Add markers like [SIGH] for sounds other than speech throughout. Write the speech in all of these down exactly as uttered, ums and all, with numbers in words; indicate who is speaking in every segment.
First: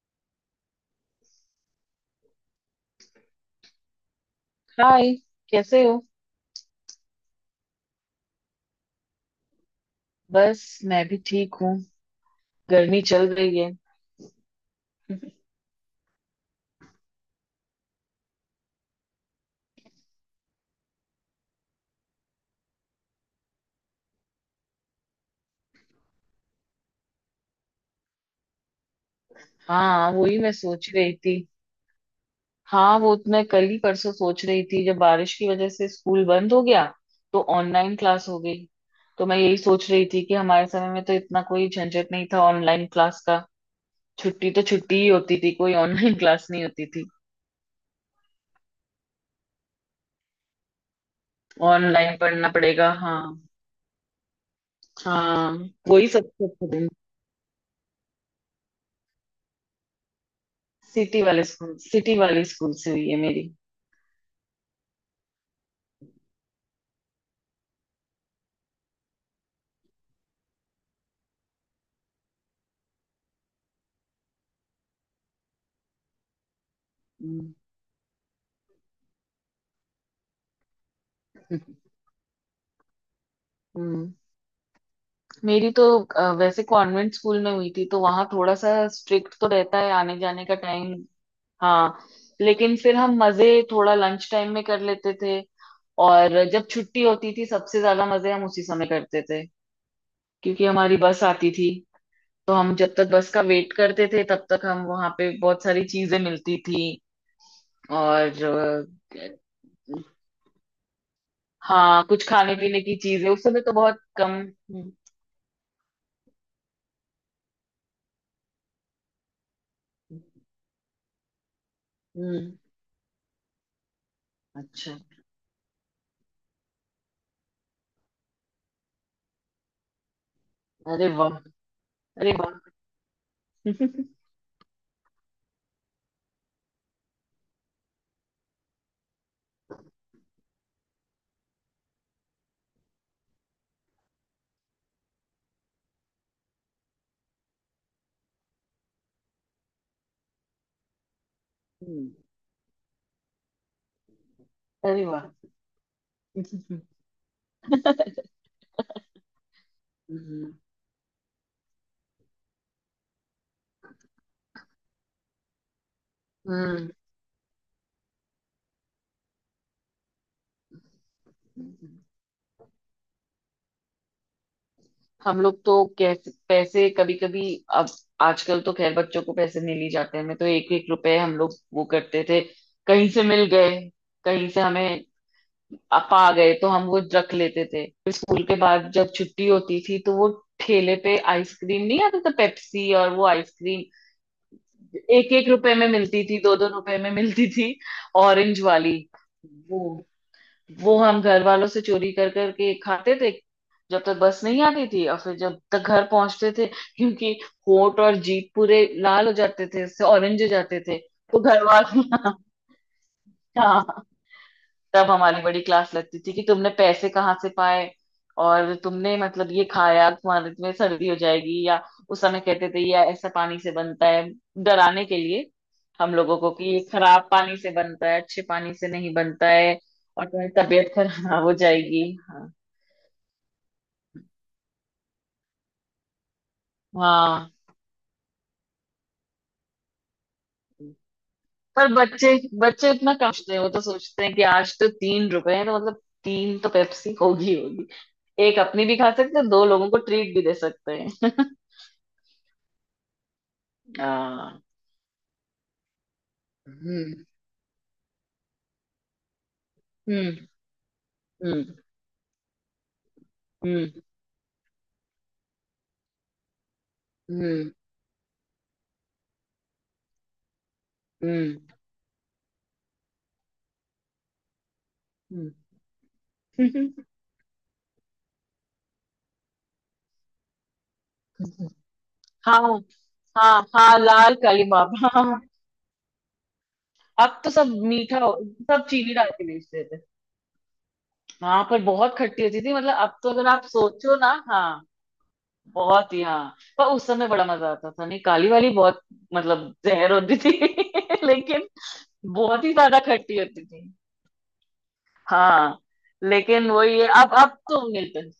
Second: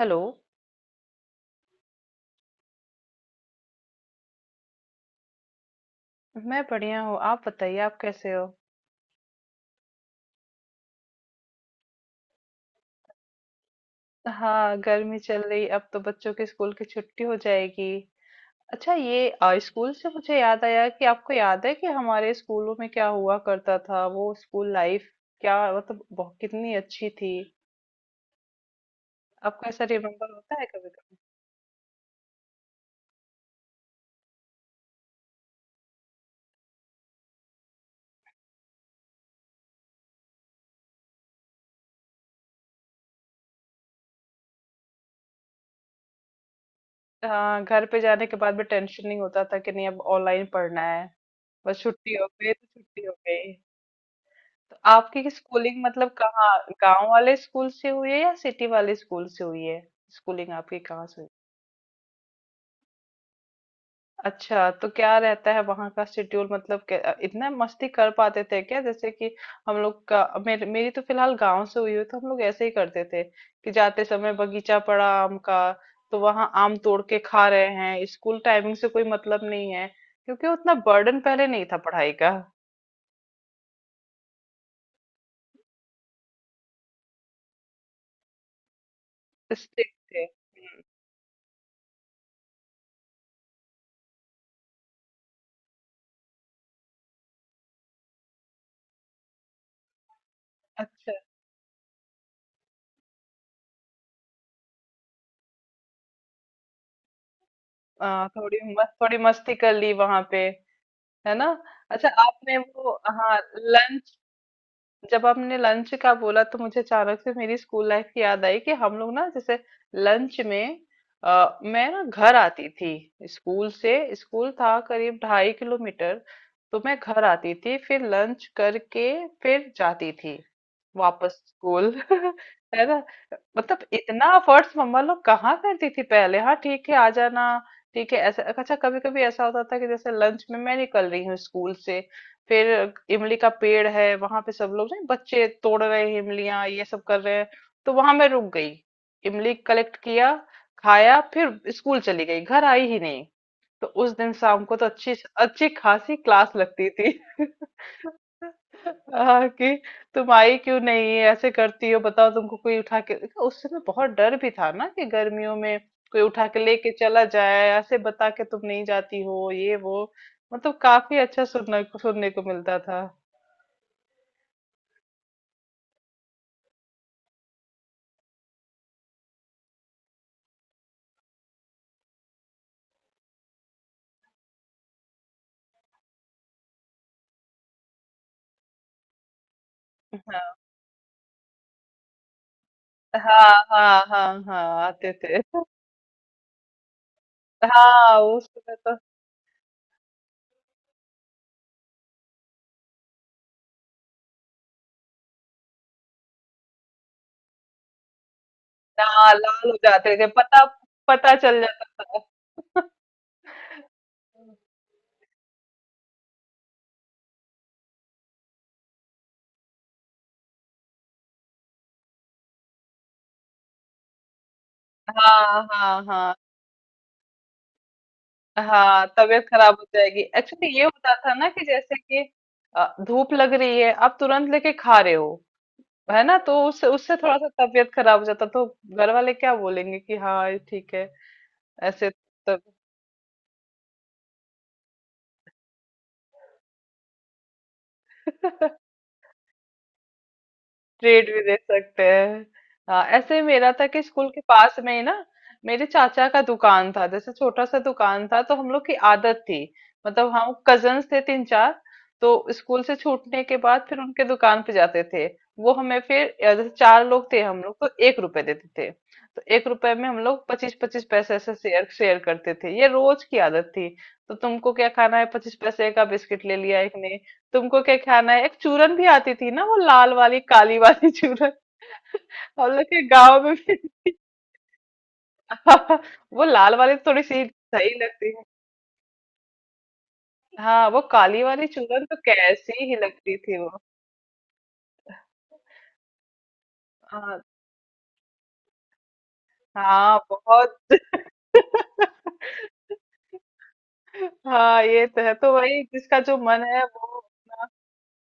Speaker 1: Hello.
Speaker 2: Hi. कैसे हो?
Speaker 1: मैं बढ़िया हूँ, आप बताइए आप कैसे हो?
Speaker 2: बस मैं भी ठीक हूँ। गर्मी चल रही है।
Speaker 1: हाँ, गर्मी चल रही, अब तो बच्चों की स्कूल की छुट्टी हो जाएगी। अच्छा, ये आ, स्कूल से मुझे याद आया कि आपको याद है कि हमारे स्कूलों में क्या हुआ करता था, वो स्कूल लाइफ क्या, मतलब बहुत कितनी अच्छी थी। आपको ऐसा
Speaker 2: हाँ,
Speaker 1: रिमेम्बर
Speaker 2: वही मैं
Speaker 1: होता है कभी
Speaker 2: सोच रही
Speaker 1: कभी?
Speaker 2: थी। हाँ, वो तो मैं कल ही परसों सोच रही थी जब बारिश की वजह से स्कूल बंद हो गया तो ऑनलाइन क्लास हो गई। तो मैं यही सोच रही थी कि हमारे समय में तो इतना कोई झंझट नहीं था ऑनलाइन क्लास का। छुट्टी तो छुट्टी ही होती थी, कोई ऑनलाइन क्लास नहीं होती थी।
Speaker 1: हाँ, घर पे जाने के बाद भी टेंशन नहीं होता था कि नहीं अब ऑनलाइन पढ़ना है, बस छुट्टी
Speaker 2: ऑनलाइन
Speaker 1: हो
Speaker 2: पढ़ना
Speaker 1: गई तो
Speaker 2: पड़ेगा,
Speaker 1: छुट्टी हो
Speaker 2: हाँ।
Speaker 1: गई। तो आपकी
Speaker 2: हाँ,
Speaker 1: स्कूलिंग मतलब
Speaker 2: वही सबसे
Speaker 1: कहाँ,
Speaker 2: अच्छा दिन।
Speaker 1: गांव वाले स्कूल से हुई है या सिटी वाले स्कूल से हुई है? स्कूलिंग आपकी कहाँ से
Speaker 2: सिटी
Speaker 1: हुई?
Speaker 2: वाले स्कूल सिटी वाले स्कूल से हुई है मेरी।
Speaker 1: अच्छा, तो क्या रहता है वहाँ का शेड्यूल, मतलब क्या- इतना मस्ती कर पाते थे क्या, जैसे कि हम लोग का मेर, मेरी तो फिलहाल गांव से हुई है, तो हम लोग ऐसे ही करते थे कि जाते समय बगीचा पड़ा आम का, तो वहाँ आम तोड़ के खा
Speaker 2: हम्म।
Speaker 1: रहे हैं, स्कूल टाइमिंग से कोई मतलब नहीं है, क्योंकि उतना बर्डन पहले नहीं था
Speaker 2: [LAUGHS]
Speaker 1: पढ़ाई का।
Speaker 2: हम्म। मेरी तो अ, वैसे कॉन्वेंट स्कूल में हुई थी, तो वहां थोड़ा सा स्ट्रिक्ट तो रहता है
Speaker 1: स्ट्रिक्ट
Speaker 2: आने
Speaker 1: थे।
Speaker 2: जाने का
Speaker 1: हम्म।
Speaker 2: टाइम। हाँ, लेकिन फिर हम मजे थोड़ा लंच टाइम में कर लेते थे। और जब छुट्टी होती थी सबसे ज्यादा मजे हम उसी समय करते थे, क्योंकि हमारी
Speaker 1: अच्छा,
Speaker 2: बस आती थी। तो हम जब तक बस का वेट करते थे तब तक हम वहां पे बहुत सारी चीजें मिलती थी।
Speaker 1: आ,
Speaker 2: और
Speaker 1: थोड़ी
Speaker 2: अ,
Speaker 1: मस्त थोड़ी मस्ती कर ली वहां पे, है ना?
Speaker 2: हाँ,
Speaker 1: अच्छा,
Speaker 2: कुछ खाने
Speaker 1: आपने
Speaker 2: पीने
Speaker 1: वो,
Speaker 2: की चीजें
Speaker 1: हाँ,
Speaker 2: उस समय तो बहुत कम। हम्म।
Speaker 1: जब आपने लंच का बोला तो मुझे अचानक से मेरी स्कूल लाइफ की याद आई कि हम लोग ना जैसे लंच में, अ, मैं ना
Speaker 2: हम्म।
Speaker 1: घर
Speaker 2: हम्म।
Speaker 1: आती थी स्कूल से, स्कूल था
Speaker 2: अच्छा।
Speaker 1: करीब ढाई किलोमीटर, तो मैं घर आती थी फिर लंच करके फिर जाती थी
Speaker 2: अरे वाह।
Speaker 1: वापस स्कूल
Speaker 2: अरे
Speaker 1: [LAUGHS] है ना? मतलब
Speaker 2: वाह। [LAUGHS]
Speaker 1: इतना अफर्ट्स मम्मा लोग कहाँ करती थी पहले। हाँ, ठीक है, आ जाना, ठीक है ऐसा। अच्छा, कभी कभी ऐसा होता था कि जैसे लंच में मैं निकल रही हूँ स्कूल से, फिर इमली का पेड़ है वहां पे, सब लोग नहीं बच्चे तोड़ रहे हैं इमलियां, ये सब कर रहे हैं, तो वहां मैं रुक गई, इमली कलेक्ट किया, खाया, फिर स्कूल
Speaker 2: हम्म।
Speaker 1: चली गई, घर आई ही नहीं। तो उस दिन शाम को तो
Speaker 2: अरे
Speaker 1: अच्छी
Speaker 2: वाह।
Speaker 1: अच्छी खासी क्लास लगती थी [LAUGHS] हाँ कि तुम
Speaker 2: हम्म।
Speaker 1: आई क्यों नहीं, ऐसे करती हो, बताओ, तुमको कोई उठा के, उस समय बहुत डर भी था ना कि गर्मियों में कोई उठा के लेके
Speaker 2: हम्म।
Speaker 1: चला जाए, ऐसे बता के तुम नहीं जाती हो, ये वो। मतलब काफी अच्छा सुनने को सुनने को मिलता था।
Speaker 2: हम लोग तो कैसे पैसे कभी कभी। अब, आजकल तो खैर बच्चों को पैसे नहीं लिए जाते हैं। मैं तो एक एक रुपए हम लोग वो करते थे। कहीं से मिल गए, कहीं से हमें अ- पा गए, तो हम वो रख लेते थे। फिर स्कूल के बाद जब छुट्टी होती थी तो वो
Speaker 1: हाँ
Speaker 2: ठेले पे आइसक्रीम नहीं आता था, पेप्सी और वो
Speaker 1: हाँ
Speaker 2: आइसक्रीम,
Speaker 1: हाँ हाँ, हाँ, आते
Speaker 2: एक
Speaker 1: थे।
Speaker 2: एक रुपए में मिलती थी, दो दो रुपए में मिलती थी।
Speaker 1: हाँ,
Speaker 2: ऑरेंज
Speaker 1: उसमें
Speaker 2: वाली
Speaker 1: तो,
Speaker 2: वो वो हम घर वालों से चोरी कर करके खाते थे, जब तक बस नहीं आती थी। और फिर जब तक घर पहुंचते थे, क्योंकि होंठ और जीभ पूरे लाल
Speaker 1: हाँ
Speaker 2: हो
Speaker 1: लाल
Speaker 2: जाते
Speaker 1: हो
Speaker 2: थे, इससे
Speaker 1: जाते थे,
Speaker 2: ऑरेंज हो
Speaker 1: पता
Speaker 2: जाते थे।
Speaker 1: पता
Speaker 2: तो
Speaker 1: चल
Speaker 2: घर
Speaker 1: जाता।
Speaker 2: वाले [LAUGHS] हाँ, तब हमारी बड़ी क्लास लगती थी कि तुमने पैसे कहाँ से पाए और तुमने मतलब ये खाया तुम्हारे तुम्हें सर्दी हो जाएगी, या उस समय कहते थे या ऐसा पानी से बनता है, डराने के लिए
Speaker 1: हाँ हाँ
Speaker 2: हम
Speaker 1: हाँ,
Speaker 2: लोगों को, कि ये खराब पानी से बनता है, अच्छे पानी से
Speaker 1: हाँ
Speaker 2: नहीं
Speaker 1: तबीयत
Speaker 2: बनता
Speaker 1: खराब
Speaker 2: है
Speaker 1: हो जाएगी,
Speaker 2: और तुम्हारी
Speaker 1: एक्चुअली ये
Speaker 2: तबीयत
Speaker 1: होता था
Speaker 2: खराब
Speaker 1: ना
Speaker 2: हो
Speaker 1: कि जैसे
Speaker 2: जाएगी।
Speaker 1: कि
Speaker 2: हाँ।
Speaker 1: अ, धूप लग रही है, आप तुरंत लेके खा रहे हो, है ना, तो उससे उससे थोड़ा सा
Speaker 2: हाँ,
Speaker 1: तबीयत खराब हो जाता, तो घर वाले क्या बोलेंगे कि हाँ ये ठीक है
Speaker 2: पर
Speaker 1: ऐसे,
Speaker 2: बच्चे
Speaker 1: तब
Speaker 2: बच्चे इतना कमते हैं, वो तो सोचते हैं कि आज तो तीन रुपए हैं, तो मतलब तीन तो पेप्सी होगी, होगी एक अपनी
Speaker 1: [LAUGHS]
Speaker 2: भी खा सकते हैं, दो लोगों को ट्रीट भी दे सकते
Speaker 1: ट्रेड भी
Speaker 2: हैं। [LAUGHS]
Speaker 1: दे सकते हैं। हाँ ऐसे ही मेरा था कि स्कूल के
Speaker 2: हाँ।
Speaker 1: पास में ही ना मेरे चाचा का दुकान था,
Speaker 2: हम्म।
Speaker 1: जैसे छोटा सा दुकान था, तो हम लोग की आदत थी, मतलब
Speaker 2: हम्म।
Speaker 1: हम कजन्स थे तीन
Speaker 2: हम्म।
Speaker 1: चार, तो स्कूल से छूटने के बाद फिर उनके दुकान पे जाते थे, वो हमें फिर अ, जैसे चार लोग थे हम
Speaker 2: हम्म।
Speaker 1: लोग, तो एक रुपए देते थे। तो एक रुपए में हम लोग पच्चीस पच्चीस पैसे ऐसे
Speaker 2: हम्म।
Speaker 1: शेयर शेयर करते थे, ये रोज की आदत थी। तो तुमको क्या खाना है,
Speaker 2: हम्म।
Speaker 1: पच्चीस पैसे का बिस्किट ले लिया एक ने,
Speaker 2: [LAUGHS]
Speaker 1: तुमको क्या खाना है, एक चूरन भी आती थी ना, वो लाल वाली काली वाली [LAUGHS] चूरन
Speaker 2: हाँ,
Speaker 1: हम लोग के गांव में
Speaker 2: हाँ,
Speaker 1: भी
Speaker 2: हाँ, लाल काली माप, हाँ।
Speaker 1: [LAUGHS] वो लाल वाली तो थोड़ी
Speaker 2: अब
Speaker 1: सी
Speaker 2: तो सब
Speaker 1: सही
Speaker 2: मीठा हो,
Speaker 1: लगती है।
Speaker 2: सब चीनी डाल के बेचते थे।
Speaker 1: हाँ, वो काली
Speaker 2: हाँ,
Speaker 1: वाली
Speaker 2: पर
Speaker 1: चूरन तो
Speaker 2: बहुत खट्टी होती थी,
Speaker 1: कैसी
Speaker 2: मतलब
Speaker 1: ही
Speaker 2: अब तो
Speaker 1: लगती
Speaker 2: अगर
Speaker 1: थी
Speaker 2: आप
Speaker 1: वो।
Speaker 2: सोचो ना, हाँ, बहुत ही, हाँ। पर उस समय
Speaker 1: हाँ,
Speaker 2: बड़ा मजा आता था, नहीं, काली वाली बहुत मतलब जहर
Speaker 1: हाँ,
Speaker 2: होती थी।
Speaker 1: बहुत
Speaker 2: [LAUGHS] लेकिन बहुत ही
Speaker 1: [LAUGHS]
Speaker 2: ज्यादा खट्टी होती थी।
Speaker 1: हाँ, ये तो है, तो
Speaker 2: हाँ,
Speaker 1: वही जिसका जो मन
Speaker 2: लेकिन
Speaker 1: है
Speaker 2: वही है,
Speaker 1: वो
Speaker 2: अब अब
Speaker 1: अपना-
Speaker 2: तो मिलते हैं।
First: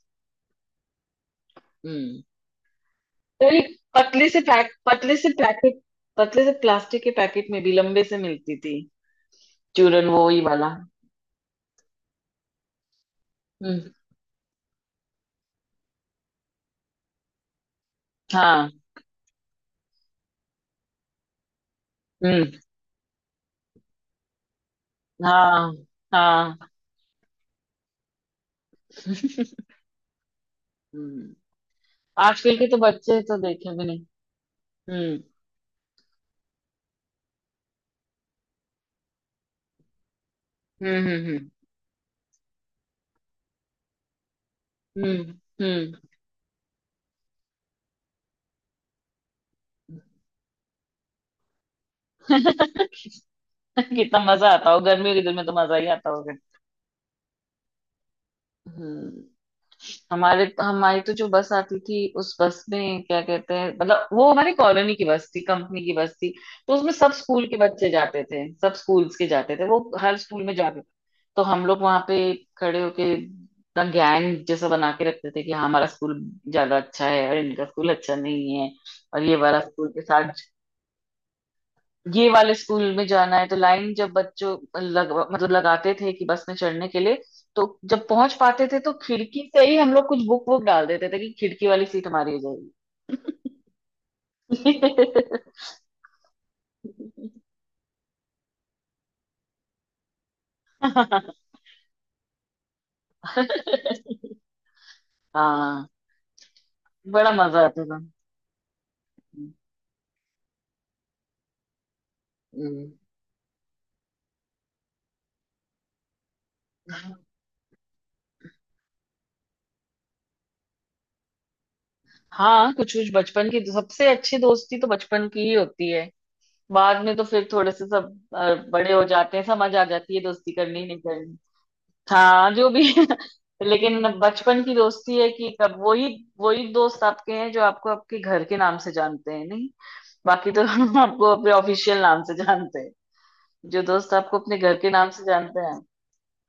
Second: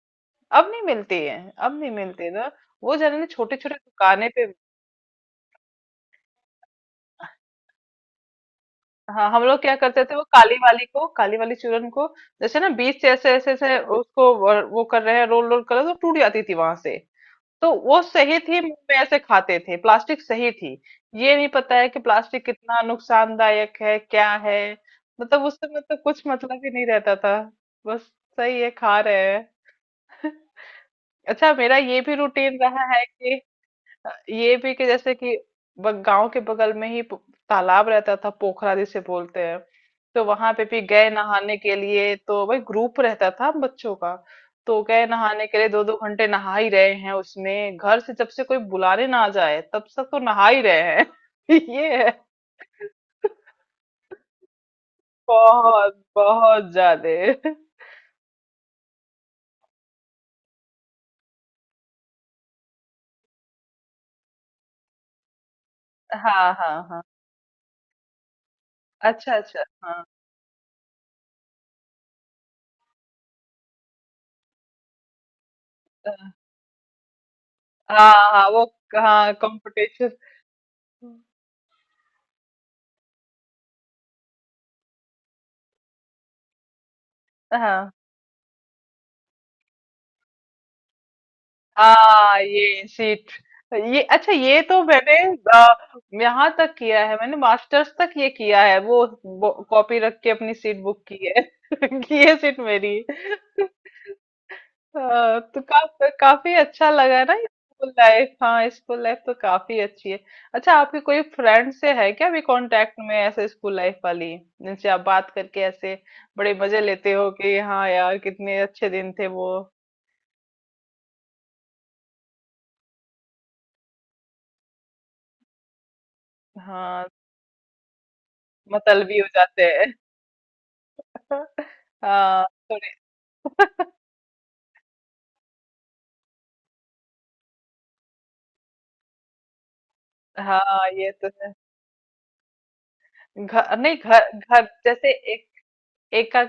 Speaker 1: अब नहीं मिलती है, अब नहीं
Speaker 2: हम्म।
Speaker 1: मिलती ना, वो जाने छोटे
Speaker 2: अरे,
Speaker 1: छोटे दुकानें
Speaker 2: पतले से
Speaker 1: पे।
Speaker 2: पैक, पतले से पैकेट, पतले से प्लास्टिक के पैकेट में भी लंबे से मिलती थी।
Speaker 1: हाँ हम लोग क्या करते
Speaker 2: चूरन
Speaker 1: थे वो
Speaker 2: वो ही
Speaker 1: काली
Speaker 2: वाला।
Speaker 1: वाली को, काली वाली चूरन को जैसे ना बीच से ऐसे ऐसे ऐसे,
Speaker 2: हम्म।
Speaker 1: उसको वो वो कर रहे हैं, रोल रोल कर रहे हैं, तो टूट जाती थी वहां से, तो वो सही थी,
Speaker 2: हाँ।
Speaker 1: मुंह में ऐसे खाते थे, प्लास्टिक सही थी, ये नहीं पता है कि प्लास्टिक
Speaker 2: हम्म।
Speaker 1: कितना नुकसानदायक है क्या है, मतलब उससे
Speaker 2: हाँ,
Speaker 1: मतलब कुछ मतलब ही
Speaker 2: हाँ।
Speaker 1: नहीं रहता था, बस सही है खा रहे हैं [LAUGHS]
Speaker 2: हम्म।
Speaker 1: अच्छा, मेरा ये भी
Speaker 2: आजकल
Speaker 1: रूटीन
Speaker 2: के तो
Speaker 1: रहा है
Speaker 2: बच्चे तो
Speaker 1: कि
Speaker 2: देखे भी नहीं।
Speaker 1: ये भी, कि जैसे
Speaker 2: हम्म।
Speaker 1: कि ब- गांव के बगल में ही पो- तालाब रहता था, पोखरा जिसे बोलते हैं, तो वहां पे भी
Speaker 2: हम्म।
Speaker 1: गए
Speaker 2: हम्म।
Speaker 1: नहाने के लिए, तो भाई ग्रुप रहता था बच्चों का, तो गए
Speaker 2: हम्म।
Speaker 1: नहाने के लिए दो दो
Speaker 2: हम्म।
Speaker 1: घंटे नहा ही रहे हैं उसमें, घर से जब से कोई बुलाने ना जाए तब से तो नहा ही रहे हैं [LAUGHS] ये है।
Speaker 2: हम्म। [LAUGHS] कितना मजा आता हो, गर्मियों के दिन में तो मजा ही
Speaker 1: बहुत
Speaker 2: आता होगा।
Speaker 1: बहुत ज्यादा।
Speaker 2: हम्म। हमारे हमारी तो जो बस आती थी उस बस में क्या कहते हैं, मतलब वो हमारी कॉलोनी की बस थी, कंपनी की बस थी।
Speaker 1: हाँ
Speaker 2: तो
Speaker 1: हाँ
Speaker 2: उसमें
Speaker 1: हाँ।
Speaker 2: सब स्कूल के बच्चे जाते थे, सब स्कूल्स के
Speaker 1: अच्छा
Speaker 2: जाते
Speaker 1: अच्छा।
Speaker 2: थे, वो
Speaker 1: हाँ
Speaker 2: हर स्कूल में जाते थे। तो हम लोग वहां पे खड़े होके इतना गैंग जैसा बना के रखते थे कि हाँ, हमारा स्कूल ज्यादा अच्छा है और इनका स्कूल
Speaker 1: हाँ
Speaker 2: अच्छा
Speaker 1: हाँ
Speaker 2: नहीं
Speaker 1: वो।
Speaker 2: है। और
Speaker 1: हाँ
Speaker 2: ये वाला स्कूल के
Speaker 1: कंपटीशन।
Speaker 2: साथ, ये वाले स्कूल में जाना है। तो लाइन जब बच्चों लग मतलब लगाते थे कि बस में चढ़ने के लिए, तो
Speaker 1: हाँ
Speaker 2: जब पहुंच पाते थे तो खिड़की से ही हम लोग कुछ बुक वुक डाल देते थे कि खिड़की वाली सीट हमारी हो
Speaker 1: हाँ
Speaker 2: जाएगी।
Speaker 1: ये सीट, ये अच्छा, ये तो मैंने अ, यहाँ तक किया है, मैंने मास्टर्स तक ये किया है वो ब- कॉपी रख के अपनी सीट बुक की है
Speaker 2: [LAUGHS]
Speaker 1: [LAUGHS] कि ये सीट मेरी [LAUGHS] है। हाँ, तो
Speaker 2: हाँ,
Speaker 1: का, काफी अच्छा लगा
Speaker 2: बड़ा
Speaker 1: ना,
Speaker 2: मजा आता
Speaker 1: स्कूल
Speaker 2: था।
Speaker 1: लाइफ, हाँ स्कूल लाइफ तो काफी अच्छी है। अच्छा, आपके कोई फ्रेंड से है क्या भी
Speaker 2: हम्म।
Speaker 1: कांटेक्ट में, ऐसे स्कूल लाइफ वाली, जिनसे आप बात करके ऐसे बड़े मजे लेते हो कि हाँ यार कितने अच्छे दिन थे वो।
Speaker 2: हाँ, कुछ कुछ बचपन की सबसे अच्छी दोस्ती तो बचपन की ही होती है। बाद
Speaker 1: हाँ
Speaker 2: में तो फिर थोड़े से सब अ, बड़े हो
Speaker 1: मतलबी हो
Speaker 2: जाते हैं,
Speaker 1: जाते,
Speaker 2: समझ आ जाती है, दोस्ती करनी नहीं।
Speaker 1: हाँ
Speaker 2: हाँ, जो भी
Speaker 1: थोड़े
Speaker 2: है। [LAUGHS]
Speaker 1: [LAUGHS]
Speaker 2: लेकिन बचपन की दोस्ती है कि कब, वही वही दोस्त आपके हैं जो आपको आपके घर के नाम से जानते हैं। नहीं, बाकी तो
Speaker 1: हाँ
Speaker 2: [LAUGHS]
Speaker 1: ये
Speaker 2: आपको
Speaker 1: तो
Speaker 2: अपने
Speaker 1: है,
Speaker 2: ऑफिशियल नाम से जानते हैं।
Speaker 1: घर
Speaker 2: जो
Speaker 1: नहीं,
Speaker 2: दोस्त
Speaker 1: घर
Speaker 2: आपको अपने
Speaker 1: घर
Speaker 2: घर के
Speaker 1: जैसे
Speaker 2: नाम से जानते हैं।
Speaker 1: एक का,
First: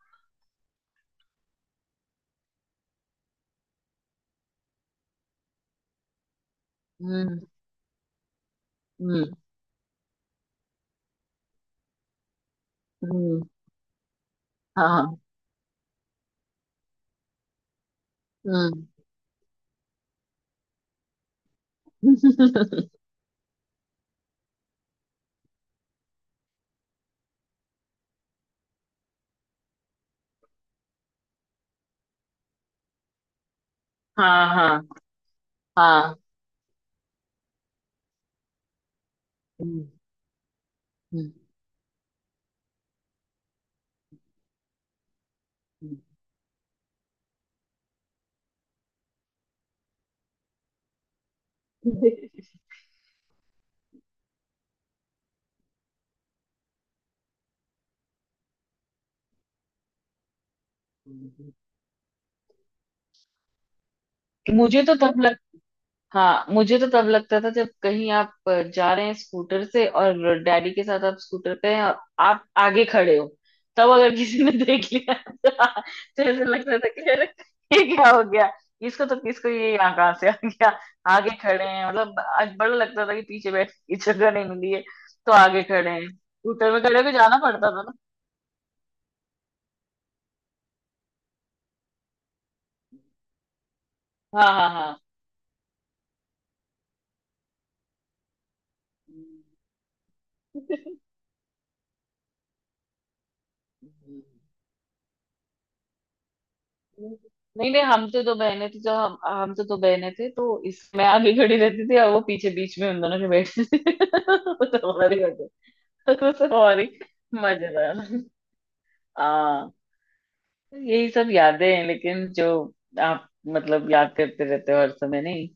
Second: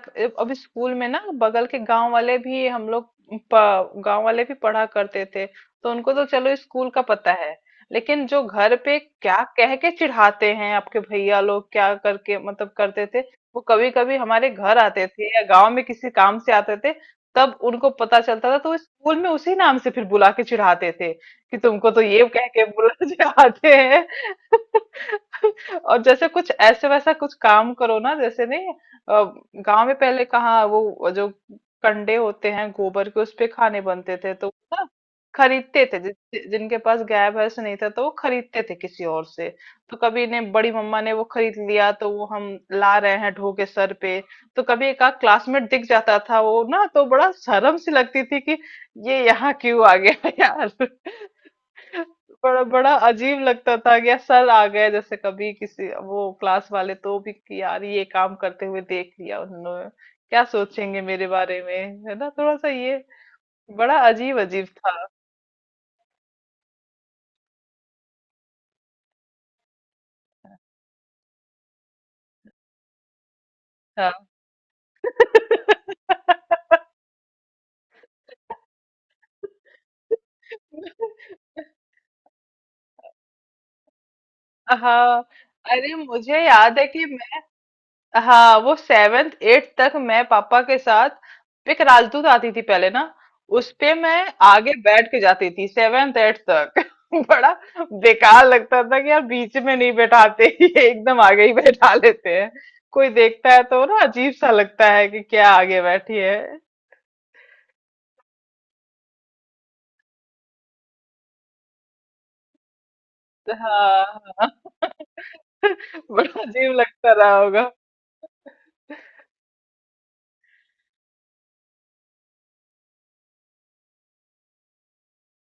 Speaker 1: अभी स्कूल में ना, बगल के गांव वाले भी हम लोग, प- गांव वाले भी पढ़ा करते थे, तो उनको तो चलो स्कूल का पता
Speaker 2: हम्म।
Speaker 1: है, लेकिन जो घर पे
Speaker 2: हम्म।
Speaker 1: क्या कह के चिढ़ाते हैं आपके भैया लोग क्या करके मतलब करते थे,
Speaker 2: हम्म।
Speaker 1: वो कभी कभी हमारे घर आते
Speaker 2: हाँ।
Speaker 1: थे या गांव में किसी काम से आते थे, तब उनको पता चलता था, तो वो
Speaker 2: हम्म।
Speaker 1: स्कूल में उसी नाम से फिर बुला के चिढ़ाते थे कि तुमको तो ये कह के
Speaker 2: [LAUGHS]
Speaker 1: बुला [LAUGHS] चिढ़ाते हैं। और जैसे कुछ ऐसे वैसा कुछ काम करो ना, जैसे नहीं, गांव में पहले कहाँ वो जो कंडे होते हैं गोबर के, उस पे खाने बनते थे तो
Speaker 2: हाँ, हाँ,
Speaker 1: ना, खरीदते थे
Speaker 2: हाँ।
Speaker 1: जिस- जिनके पास गाय भैंस नहीं था, तो वो खरीदते थे किसी और से,
Speaker 2: हम्म।
Speaker 1: तो कभी ने बड़ी मम्मा ने वो
Speaker 2: हम्म।
Speaker 1: खरीद लिया तो वो हम ला रहे हैं ढो के सर पे, तो कभी एक आध क्लासमेट दिख जाता था, वो ना तो बड़ा शर्म सी लगती थी कि ये यहाँ क्यों आ गया [LAUGHS] यार, बड़ा बड़ा अजीब लगता था कि यार सर आ गए, जैसे कभी किसी वो क्लास वाले तो भी, कि यार ये काम करते हुए देख लिया उन्होंने, क्या सोचेंगे मेरे
Speaker 2: हम्म।
Speaker 1: बारे
Speaker 2: [LAUGHS]
Speaker 1: में, है ना, थोड़ा सा ये बड़ा अजीब अजीब
Speaker 2: मुझे तो
Speaker 1: था।
Speaker 2: तब हाँ, मुझे तो तब लगता था जब कहीं आप जा रहे हैं स्कूटर से, और डैडी के साथ आप स्कूटर पे हैं और आप आगे खड़े हो, तब
Speaker 1: हाँ
Speaker 2: अगर किसी ने देख लिया [LAUGHS] तो तो ऐसा लगता था कि अरे, ये क्या हो गया, इसको तो किसको, ये यहाँ कहाँ से आ
Speaker 1: [LAUGHS]
Speaker 2: गया। आगे खड़े हैं, मतलब आज बड़ा लगता था कि पीछे बैठ की जगह नहीं मिली है
Speaker 1: हाँ,
Speaker 2: तो आगे खड़े
Speaker 1: अरे
Speaker 2: हैं।
Speaker 1: मुझे
Speaker 2: स्कूटर
Speaker 1: याद
Speaker 2: में
Speaker 1: है
Speaker 2: खड़े
Speaker 1: कि,
Speaker 2: होकर जाना पड़ता था ना।
Speaker 1: हाँ वो सेवेंथ एट्थ तक मैं पापा के साथ पिकरालतू आती थी पहले ना, उस पे मैं
Speaker 2: हाँ,
Speaker 1: आगे
Speaker 2: हाँ,
Speaker 1: बैठ के जाती थी सेवेंथ एट्थ तक [LAUGHS] बड़ा बेकार लगता था कि यार बीच में नहीं बैठाते [LAUGHS] ये एकदम आगे ही बैठा लेते हैं, कोई देखता है तो ना
Speaker 2: हाँ। [LAUGHS]
Speaker 1: अजीब सा लगता है कि क्या आगे बैठी है।
Speaker 2: नहीं, नहीं, हम तो दो बहनें थी। जो हम हम तो दो बहनें थे, तो इस, मैं आगे खड़ी रहती थी और वो पीछे बीच में उन दोनों के बैठती थी।
Speaker 1: हाँ
Speaker 2: [LAUGHS]
Speaker 1: हाँ
Speaker 2: वो तो
Speaker 1: [LAUGHS]
Speaker 2: हमारी वजह, वो
Speaker 1: बड़ा
Speaker 2: तो
Speaker 1: अजीब
Speaker 2: हमारी
Speaker 1: लगता रहा होगा।
Speaker 2: मजेदार। हाँ, तो यही सब यादें हैं। लेकिन जो आप मतलब याद करते रहते हो हर समय, नहीं,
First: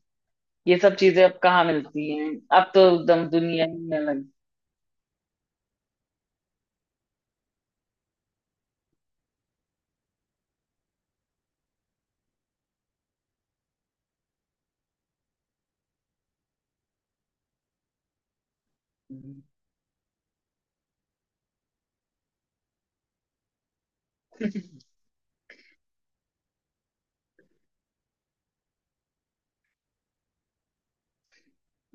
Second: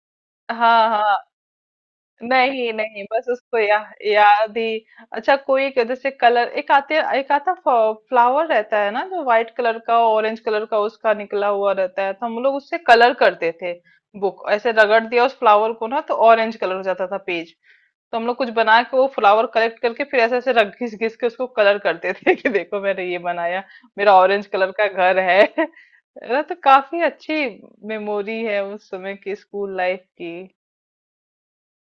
Speaker 2: ये
Speaker 1: हाँ
Speaker 2: सब चीजें
Speaker 1: हाँ
Speaker 2: अब कहाँ मिलती हैं। अब
Speaker 1: नहीं
Speaker 2: तो
Speaker 1: नहीं, बस
Speaker 2: एकदम
Speaker 1: उसको
Speaker 2: दुनिया
Speaker 1: या,
Speaker 2: ही में लग।
Speaker 1: याद ही। अच्छा, कोई एक जैसे कलर, एक आते एक आता फ्लावर रहता है ना, जो व्हाइट कलर का ऑरेंज कलर का उसका निकला हुआ रहता है, तो हम लोग उससे कलर करते थे, बुक ऐसे रगड़ दिया उस फ्लावर को ना तो ऑरेंज कलर हो जाता था पेज, तो हम लोग कुछ बना के वो फ्लावर कलेक्ट करके फिर ऐसे ऐसे रख घिस घिस के उसको कलर करते थे [LAUGHS] कि देखो मैंने ये बनाया, मेरा ऑरेंज
Speaker 2: [LAUGHS]
Speaker 1: कलर का घर है [LAUGHS] है ना, तो काफी अच्छी मेमोरी है उस समय की, स्कूल लाइफ की।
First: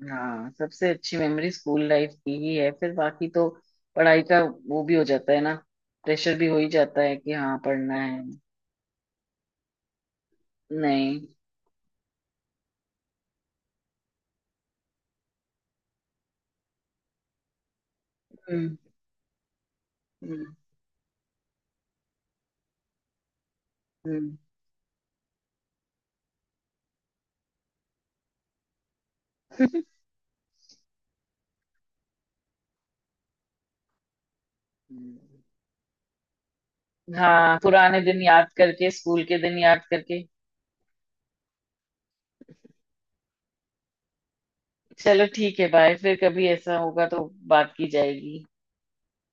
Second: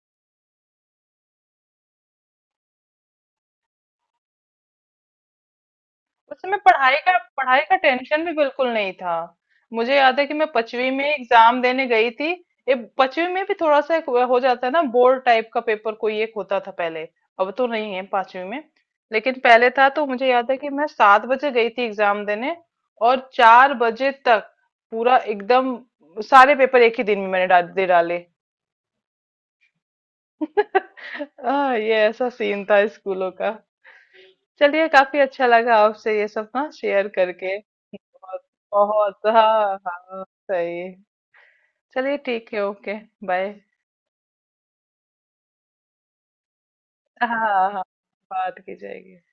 Speaker 2: हाँ, सबसे अच्छी मेमोरी स्कूल लाइफ की ही है। फिर बाकी तो पढ़ाई का, वो भी हो जाता है ना,
Speaker 1: उस
Speaker 2: प्रेशर भी
Speaker 1: समय
Speaker 2: हो ही
Speaker 1: पढ़ाई
Speaker 2: जाता है
Speaker 1: का
Speaker 2: कि हाँ,
Speaker 1: पढ़ाई का
Speaker 2: पढ़ना है।
Speaker 1: टेंशन भी बिल्कुल नहीं था, मुझे याद है कि मैं पांचवी में
Speaker 2: नहीं।
Speaker 1: एग्जाम देने गई थी, ये पांचवी में भी थोड़ा सा एक हो जाता है ना, बोर्ड टाइप का पेपर कोई एक होता था पहले, अब तो नहीं है पांचवी में,
Speaker 2: हम्म।
Speaker 1: लेकिन पहले था, तो मुझे याद
Speaker 2: हम्म।
Speaker 1: है कि मैं सात बजे गई थी एग्जाम देने और चार बजे
Speaker 2: हम्म।
Speaker 1: तक पूरा एकदम सारे पेपर एक ही दिन में मैंने डाल दे डाले
Speaker 2: [LAUGHS]
Speaker 1: [LAUGHS] हाँ ये ऐसा सीन था स्कूलों का। चलिए,
Speaker 2: हम्म।
Speaker 1: काफी अच्छा लगा आपसे ये सब ना शेयर करके,
Speaker 2: हाँ, पुराने दिन
Speaker 1: बहुत
Speaker 2: याद करके,
Speaker 1: बहुत,
Speaker 2: स्कूल के दिन
Speaker 1: हाँ
Speaker 2: याद करके।
Speaker 1: हाँ सही। चलिए, ठीक है, ओके, बाय।
Speaker 2: चलो, ठीक है, बाय। फिर कभी ऐसा होगा तो
Speaker 1: हाँ
Speaker 2: बात
Speaker 1: हाँ,
Speaker 2: की जाएगी।
Speaker 1: बात की जाएगी।